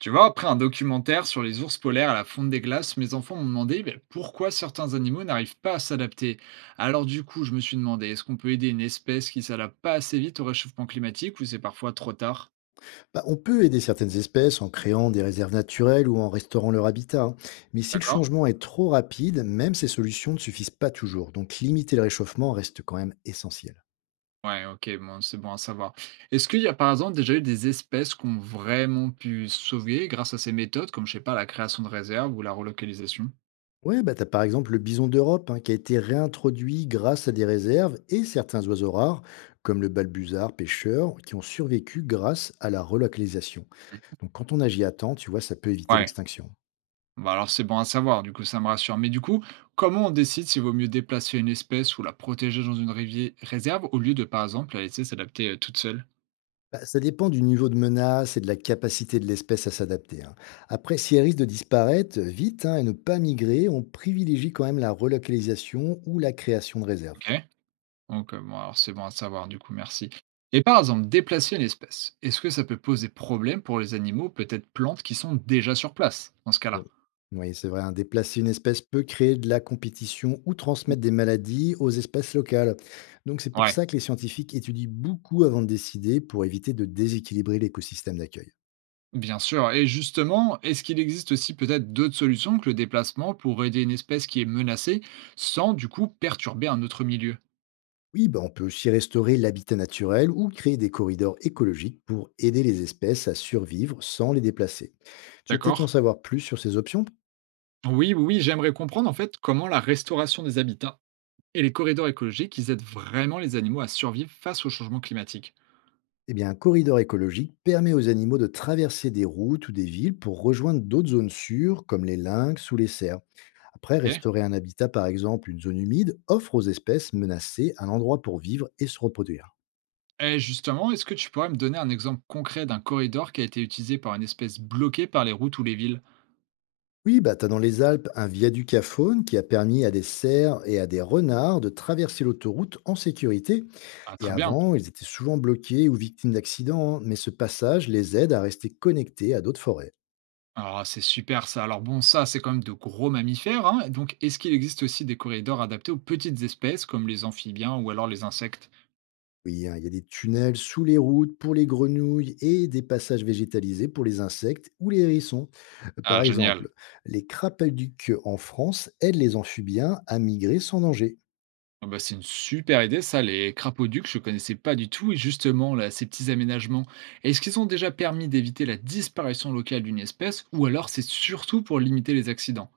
Tu vois, après un documentaire sur les ours polaires à la fonte des glaces, mes enfants m'ont demandé ben, pourquoi certains animaux n'arrivent pas à s'adapter. Alors du coup, je me suis demandé, est-ce qu'on peut aider une espèce qui s'adapte pas assez vite au réchauffement climatique ou c'est parfois trop tard? Bah, on peut aider certaines espèces en créant des réserves naturelles ou en restaurant leur habitat, hein. Mais si le D'accord? changement est trop rapide, même ces solutions ne suffisent pas toujours. Donc limiter le réchauffement reste quand même essentiel. Ouais, ok, bon, c'est bon à savoir. Est-ce qu'il y a par exemple déjà eu des espèces qui ont vraiment pu sauver grâce à ces méthodes, comme je sais pas la création de réserves ou la relocalisation? Ouais, bah t'as par exemple le bison d'Europe, hein, qui a été réintroduit grâce à des réserves, et certains oiseaux rares, comme le balbuzard pêcheur, qui ont survécu grâce à la relocalisation. Donc quand on agit à temps, tu vois, ça peut éviter Ouais. l'extinction. Bah alors c'est bon à savoir, du coup ça me rassure. Mais du coup, comment on décide s'il vaut mieux déplacer une espèce ou la protéger dans une rivière réserve au lieu de, par exemple, la laisser s'adapter toute seule? Bah, ça dépend du niveau de menace et de la capacité de l'espèce à s'adapter, hein. Après, si elle risque de disparaître vite, hein, et ne pas migrer, on privilégie quand même la relocalisation ou la création de réserves. Ok? Donc bon, alors c'est bon à savoir, du coup, merci. Et par exemple, déplacer une espèce, est-ce que ça peut poser problème pour les animaux, peut-être plantes qui sont déjà sur place, dans ce cas-là? Oh. Oui, c'est vrai, hein, déplacer une espèce peut créer de la compétition ou transmettre des maladies aux espèces locales. Donc c'est pour Ouais, ça que les scientifiques étudient beaucoup avant de décider, pour éviter de déséquilibrer l'écosystème d'accueil. bien sûr. Et justement, est-ce qu'il existe aussi peut-être d'autres solutions que le déplacement pour aider une espèce qui est menacée sans du coup perturber un autre milieu? Oui, bah, on peut aussi restaurer l'habitat naturel ou créer des corridors écologiques pour aider les espèces à survivre sans les déplacer. Tu veux peut-être en D'accord? savoir plus sur ces options. Oui, oui, oui, j'aimerais comprendre en fait comment la restauration des habitats et les corridors écologiques, ils aident vraiment les animaux à survivre face au changement climatique. Eh bien, un corridor écologique permet aux animaux de traverser des routes ou des villes pour rejoindre d'autres zones sûres, comme les lynx ou les cerfs. Après, Ok. restaurer un habitat, par exemple une zone humide, offre aux espèces menacées un endroit pour vivre et se reproduire. Et justement, est-ce que tu pourrais me donner un exemple concret d'un corridor qui a été utilisé par une espèce bloquée par les routes ou les villes? Oui, bah, t'as dans les Alpes un viaduc à faune qui a permis à des cerfs et à des renards de traverser l'autoroute en sécurité. Ah, Et très bien. avant, ils étaient souvent bloqués ou victimes d'accidents, hein, mais ce passage les aide à rester connectés à d'autres forêts. Ah, c'est super ça. Alors bon, ça, c'est quand même de gros mammifères, hein. Donc, est-ce qu'il existe aussi des corridors adaptés aux petites espèces comme les amphibiens ou alors les insectes? Oui, hein, il y a des tunnels sous les routes pour les grenouilles et des passages végétalisés pour les insectes ou les hérissons. Ah, Par génial. exemple, les crapahucs en France aident les amphibiens à migrer sans danger. Ah bah, c'est une super idée ça, les crapauds ducs, je ne connaissais pas du tout. Et justement, là, ces petits aménagements, est-ce qu'ils ont déjà permis d'éviter la disparition locale d'une espèce ou alors c'est surtout pour limiter les accidents?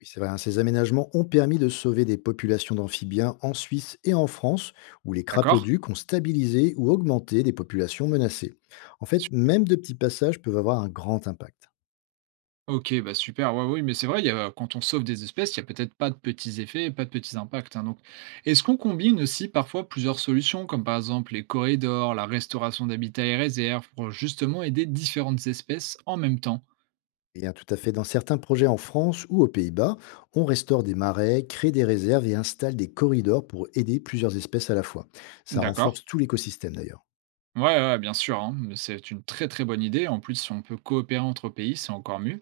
Oui, c'est vrai, hein, ces aménagements ont permis de sauver des populations d'amphibiens en Suisse et en France, où les D'accord? crapauducs ont stabilisé ou augmenté des populations menacées. En fait, Super. même de petits passages peuvent avoir un grand impact. Ok, bah super, ouais, oui, mais c'est vrai, il y a, quand on sauve des espèces, il n'y a peut-être pas de petits effets, pas de petits impacts, hein. Donc, est-ce qu'on combine aussi parfois plusieurs solutions, comme par exemple les corridors, la restauration d'habitats et réserves, pour justement aider différentes espèces en même temps? Eh bien, tout à fait. Dans certains projets en France ou aux Pays-Bas, on restaure des marais, crée des réserves et installe des corridors pour aider plusieurs espèces à la fois. Ça D'accord? renforce tout l'écosystème d'ailleurs. Ouais, ouais, ouais, bien sûr, hein, mais c'est une très très bonne idée. En plus, si on peut coopérer entre pays, c'est encore mieux.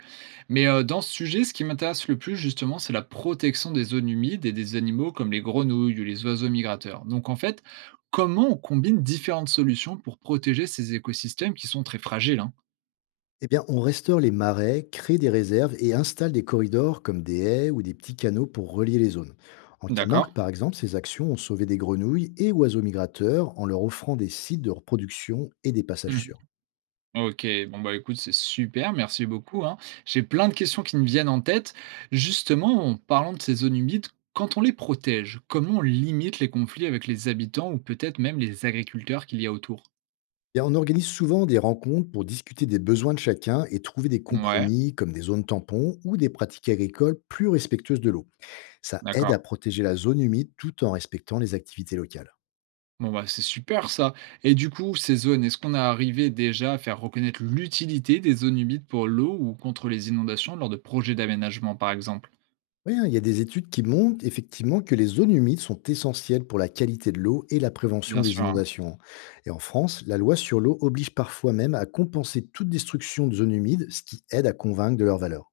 Mais dans ce sujet, ce qui m'intéresse le plus, justement, c'est la protection des zones humides et des animaux comme les grenouilles ou les oiseaux migrateurs. Donc, en fait, comment on combine différentes solutions pour protéger ces écosystèmes qui sont très fragiles, hein? Eh bien, on restaure les marais, crée des réserves et installe des corridors comme des haies ou des petits canaux pour relier les zones. En D'accord. Camargue, par exemple, ces actions ont sauvé des grenouilles et oiseaux migrateurs en leur offrant des sites de reproduction et des passages sûrs. OK, bon, bah, écoute, c'est super, merci beaucoup, hein. J'ai plein de questions qui me viennent en tête. Justement, en parlant de ces zones humides, quand on les protège, comment on limite les conflits avec les habitants ou peut-être même les agriculteurs qu'il y a autour? Bien, on organise souvent des rencontres pour discuter des besoins de chacun et trouver des Ouais, compromis, comme des zones tampons ou des pratiques agricoles plus respectueuses de l'eau. Ça aide à d'accord. protéger la zone humide tout en respectant les activités locales. Bon, bah, c'est super ça. Et du coup, ces zones, est-ce qu'on a arrivé déjà à faire reconnaître l'utilité des zones humides pour l'eau ou contre les inondations lors de projets d'aménagement, par exemple? Oui, hein, il y a des études qui montrent effectivement que les zones humides sont essentielles pour la qualité de l'eau et la prévention Bien des sûr. inondations, hein. Et en France, la loi sur l'eau oblige parfois même à compenser toute destruction de zones humides, ce qui aide à convaincre de leur valeur.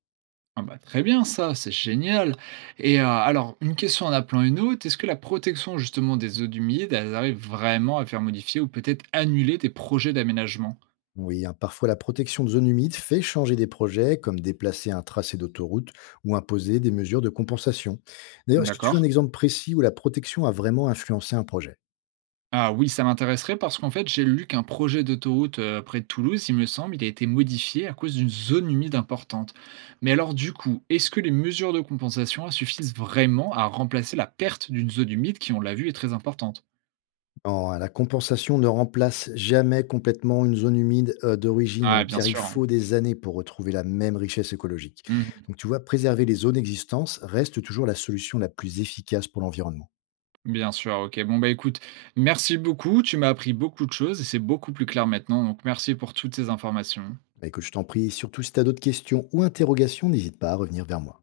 Ah bah, très bien ça, c'est génial. Et alors une question en appelant une autre, est-ce que la protection justement des zones humides, elles arrivent vraiment à faire modifier ou peut-être annuler des projets d'aménagement? Oui, hein, parfois la protection de zones humides fait changer des projets, comme déplacer un tracé d'autoroute ou imposer des mesures de compensation. D'ailleurs, est-ce que tu D'accord. as un exemple précis où la protection a vraiment influencé un projet? Ah oui, ça m'intéresserait parce qu'en fait, j'ai lu qu'un projet d'autoroute, près de Toulouse, il me semble, il a été modifié à cause d'une zone humide importante. Mais alors du coup, est-ce que les mesures de compensation, elles suffisent vraiment à remplacer la perte d'une zone humide qui, on l'a vu, est très importante? Non, hein, la compensation ne remplace jamais complètement une zone humide d'origine, Ah hein, bien car il sûr, hein. faut des années pour retrouver la même richesse écologique. Mmh. Donc tu vois, préserver les zones existantes reste toujours la solution la plus efficace pour l'environnement. Bien sûr, OK. Bon, bah, écoute, merci beaucoup. Tu m'as appris beaucoup de choses et c'est beaucoup plus clair maintenant. Donc, merci pour toutes ces informations. Bah, écoute, je t'en prie, surtout si tu as d'autres questions ou interrogations, n'hésite pas à revenir vers moi.